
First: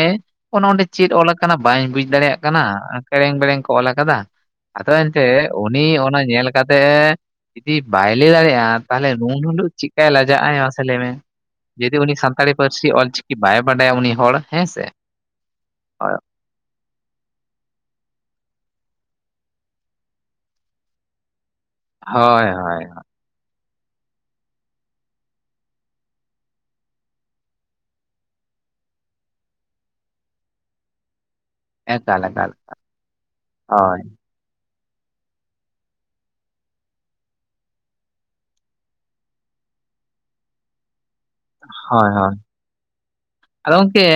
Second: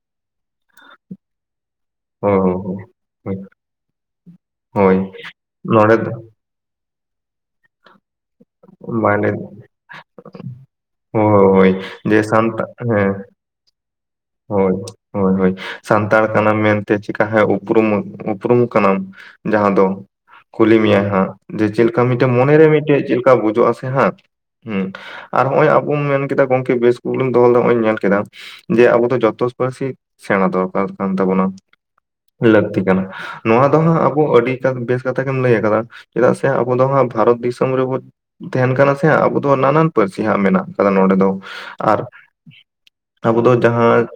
ᱚᱸᱰᱮ ᱪᱮᱫ ᱚᱞ ᱟᱠᱟᱱᱟ ᱵᱟᱹᱧ ᱵᱩᱡ ᱫᱟᱲᱮᱭᱟᱜ ᱦᱳᱭ ᱠᱟᱱᱟ? ᱦᱳᱭ ᱠᱮᱨᱮᱝ ᱦᱳᱭ ᱵᱮᱲᱮᱝ ᱠᱚ ᱚᱞ ᱟᱠᱟᱫᱟ ᱾ᱟᱫᱚ ᱦᱳᱭ ᱮᱱᱛᱮ ᱩᱱᱤ ᱱᱚᱰᱮ ᱫᱚ ᱚᱱᱟ ᱧᱮᱞ ᱪᱤᱠᱟᱹᱛᱮ ᱡᱩᱫᱤ ᱵᱟᱭ ᱞᱟᱹᱭ ᱫᱟᱲᱮᱭᱟᱜ-ᱟ, ᱛᱟᱦᱚᱞᱮ ᱢᱟᱱᱮ ᱱᱩᱱᱟᱹᱜ ᱦᱤᱞᱳᱜ ᱪᱮᱫᱠᱟᱭ ᱞᱟᱡᱟᱜ ᱟᱭ ᱢᱟᱥᱮ ᱞᱟᱹᱭ ᱢᱮ? ᱦᱳᱭ ᱦᱳᱭ ᱡᱩᱫᱤ ᱩᱱᱤ ᱡᱮ ᱥᱟᱱᱛᱟᱲᱤ ᱥᱟᱱᱛᱟ ᱯᱟᱹᱨᱥᱤ ᱦᱮᱸ ᱚᱞᱪᱤᱠᱤ ᱵᱟᱭ ᱵᱟᱰᱟᱭᱟ ᱩᱱᱤ ᱦᱚᱲ ᱦᱮᱸ ᱦᱳᱭ ᱥᱮ᱾ ᱦᱳᱭ ᱦᱳᱭ, ᱦᱳᱭ ᱥᱟᱱᱛᱟᱲ ᱠᱟᱱᱟᱢ ᱢᱮᱱᱛᱮ ᱪᱤᱠᱟ ᱩᱯᱨᱩᱢ ᱩᱯᱨᱩᱢ ᱠᱟᱱᱟᱢ ᱡᱟᱦᱟᱸ ᱫᱚ ᱠᱩᱞᱤ ᱢᱮᱭᱟᱭ ᱦᱟᱸᱜ ᱡᱮ, ᱪᱮᱫᱮᱠᱟ ᱢᱤᱫᱴᱮᱡ ᱦᱳᱭ ᱢᱚᱱᱮᱨᱮ ᱦᱳᱭ, ᱢᱤᱫᱴᱮᱡ ᱪᱮᱫ ᱞᱮᱠᱟ ᱵᱩᱡᱩᱜ-ᱟ ᱥᱮ ᱦᱟᱸᱜ ᱦᱩᱸ, ᱟᱨ ᱱᱚᱜ-ᱚᱭ ᱟᱵᱚᱢ ᱢᱮᱱᱠᱮᱫᱟ ᱜᱚᱝᱠᱮ ᱵᱮᱥ ᱤᱥᱠᱩᱞᱮᱢ ᱫᱚᱦᱚ ᱞᱮᱫᱟ ᱱᱚᱜ-ᱚᱭᱤᱧ ᱧᱮᱞ ᱠᱮᱫᱟ᱾ ᱡᱮ, ᱟᱵᱚ ᱫᱚ ᱡᱷᱚᱛᱚ ᱯᱟᱹᱨᱥᱤ ᱥᱮᱬᱟ ᱫᱚᱨᱠᱟᱨ ᱠᱟᱱ ᱛᱟᱵᱚᱱᱟ᱾ ᱮᱠᱟᱞ ᱮᱠᱟᱞ ᱞᱟᱹᱠᱛᱤ ᱠᱟᱱᱟ ᱾ᱱᱚᱣᱟ ᱫᱚ ᱦᱳᱭ ᱦᱟᱸᱜ ᱟᱵᱚ ᱟᱹᱰᱤ ᱵᱮᱥ ᱠᱟᱛᱷᱟ ᱜᱮᱢ ᱞᱟᱹᱭ ᱟᱠᱟᱫᱟ, ᱪᱮᱫᱟᱜ ᱥᱮ ᱟᱵᱚ ᱫᱚ ᱦᱟᱸᱜ ᱵᱷᱟᱨᱚᱛ ᱫᱤᱥᱚᱢ ᱨᱮᱵᱚ ᱛᱟᱦᱮᱱ ᱠᱟᱱᱟ ᱥᱮ ᱟᱵᱚ ᱫᱚ ᱱᱟᱱᱟᱱ ᱯᱟᱹᱨᱥᱤ ᱦᱟᱸᱜ ᱢᱮᱱᱟᱜ ᱠᱟᱫᱟ ᱱᱚᱰᱮ ᱫᱚ, ᱟᱨ ᱦᱳᱭ ᱦᱳᱭ ᱟᱵᱚ ᱫᱚ ᱟᱫᱚ ᱜᱚᱝᱠᱮ ᱡᱟᱦᱟᱸ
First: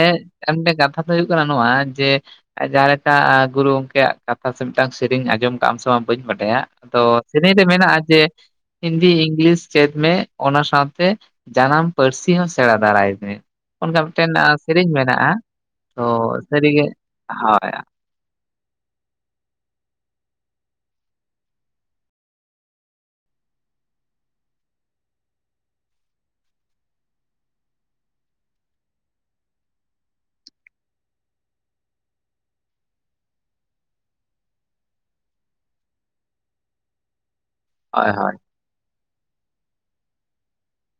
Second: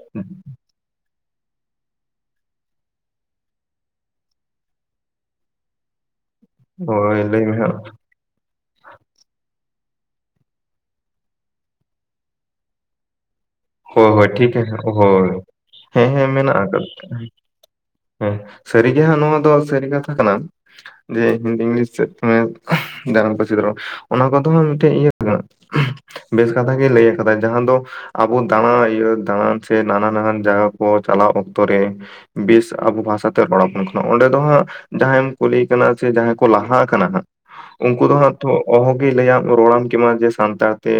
ᱟᱨ ᱢᱤᱫᱴᱮᱱ ᱠᱟᱛᱷᱟ ᱫᱚ ᱦᱩᱭᱩᱜ ᱠᱟᱱᱟ ᱱᱚᱣᱟ ᱡᱮ ᱡᱟᱦᱟᱸ ᱞᱮᱠᱟ ᱜᱩᱨᱩ ᱜᱚᱢᱠᱮᱭᱟᱜ ᱠᱟᱛᱷᱟ ᱥᱮ ᱢᱤᱫᱴᱟᱝ ᱥᱮᱨᱮᱧ ᱟᱸᱡᱚᱢ ᱠᱟᱜ ᱟᱢ ᱥᱮ ᱵᱟᱝ ᱵᱟᱹᱧ ᱵᱟᱰᱟᱭᱟ? ᱟᱫᱚ, ᱦᱳᱭ ᱞᱟᱹᱭ ᱥᱮᱨᱮᱧ ᱢᱮ ᱨᱮ ᱦᱟᱸᱜ ᱢᱮᱱᱟᱜᱼᱟ ᱡᱮ ᱦᱤᱱᱫᱤ, ᱤᱝᱞᱤᱥ ᱪᱮᱫ ᱢᱮ, ᱚᱱᱟ ᱥᱟᱶᱛᱮ ᱡᱟᱱᱟᱢ ᱯᱟᱹᱨᱥᱤ ᱦᱚᱸ ᱥᱮᱬᱟ ᱫᱟᱨᱟᱭ ᱢᱮ᱾ ᱚᱱᱠᱟ ᱦᱳᱭ ᱦᱳᱭ ᱢᱤᱫᱴᱮᱱ ᱴᱷᱤᱠ ᱮ ᱥᱮᱨᱮᱧ ᱢᱮᱱᱟᱜᱼᱟ ᱦᱳᱭ ᱛᱚ ᱦᱮᱸ ᱦᱮᱸ ᱢᱮᱱᱟᱜ ᱥᱟᱹᱨᱤᱜᱮ ᱟᱠᱟᱫᱟ᱾ ᱦᱳᱭ ᱦᱮᱸ ᱥᱟᱹᱨᱤᱜᱮ ᱦᱟᱸᱜ ᱱᱚᱣᱟ ᱫᱚ ᱥᱟᱹᱨᱤ ᱠᱟᱛᱷᱟ ᱠᱟᱱᱟ ᱡᱮ ᱦᱤᱱᱫᱤ, ᱤᱝᱞᱤᱥ ᱛᱮ ᱪᱮᱫ ᱢᱮ, ᱡᱟᱱᱟᱢ ᱯᱟᱹᱨᱥᱤ ᱛᱮ ᱨᱚᱲ᱾ ᱚᱱᱟ ᱠᱚᱫᱚ ᱢᱤᱫᱴᱮᱡ ᱤᱭᱟᱹ ᱠᱟᱱᱟ, ᱵᱮᱥ ᱠᱟᱛᱷᱟ ᱜᱮ ᱞᱟᱹᱭ ᱟᱠᱟᱫᱟ ᱡᱟᱦᱟᱸ ᱫᱚ ᱟᱵᱚ ᱫᱟᱬᱟ ᱤᱭᱟᱹ ᱫᱟᱬᱟᱱ ᱥᱮ ᱱᱟᱱᱟᱱ-ᱱᱟᱱᱟᱱ ᱡᱟᱭᱜᱟ ᱠᱚ ᱪᱟᱞᱟᱜ ᱚᱠᱛᱚ ᱨᱮ ᱵᱮᱥ ᱟᱵᱚ ᱵᱷᱟᱥᱟᱛᱮ ᱨᱚᱲ ᱟᱵᱚᱱ ᱠᱟᱱᱟ, ᱚᱸᱰᱮ ᱫᱚ ᱦᱟᱸᱜ ᱡᱟᱦᱟᱸᱭᱮᱢ ᱠᱩᱞᱤᱭ ᱠᱟᱱᱟ ᱥᱮ ᱡᱟᱦᱟᱸᱭ ᱠᱚ ᱞᱟᱦᱟ ᱠᱟᱱᱟ ᱦᱟᱸᱜ, ᱩᱱᱠᱩ ᱦᱳᱭ ᱫᱚ ᱦᱳᱭ ᱦᱟᱸᱜ ᱛᱚ ᱚᱦᱚᱸᱜᱮ ᱞᱟᱹᱭᱟ ᱨᱚᱲᱟᱢ ᱠᱮᱢᱟ ᱡᱮ ᱥᱟᱱᱛᱟᱲ ᱛᱮ,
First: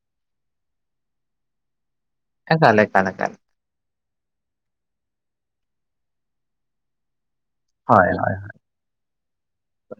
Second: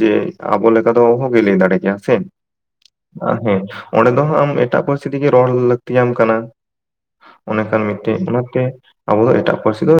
ᱡᱮ ᱟᱵᱚ ᱞᱮᱠᱟ ᱫᱚ ᱚᱦᱚᱸ ᱞᱟᱹᱭ ᱫᱟᱲᱮ ᱠᱮᱭᱟ ᱥᱮ ᱮᱠᱟᱞ ᱮᱠᱟᱞ ᱮᱠᱟᱞ ᱟ ᱦᱮᱸ ᱚᱸᱰᱮ ᱫᱚ ᱟᱢ ᱮᱴᱟᱜ ᱯᱟᱹᱨᱥᱤ ᱛᱮᱜᱮ ᱨᱚᱲ ᱞᱟᱹᱠᱛᱤᱭᱟᱢ ᱠᱟᱱᱟ᱾ ᱚᱱᱮᱠᱷᱟᱱ ᱦᱳᱭ ᱢᱤᱫᱴᱮᱡ ᱚᱱᱟᱛᱮ, ᱟᱵᱚ ᱫᱚ ᱮᱴᱟᱜ ᱯᱟᱹᱨᱥᱤ ᱫᱚ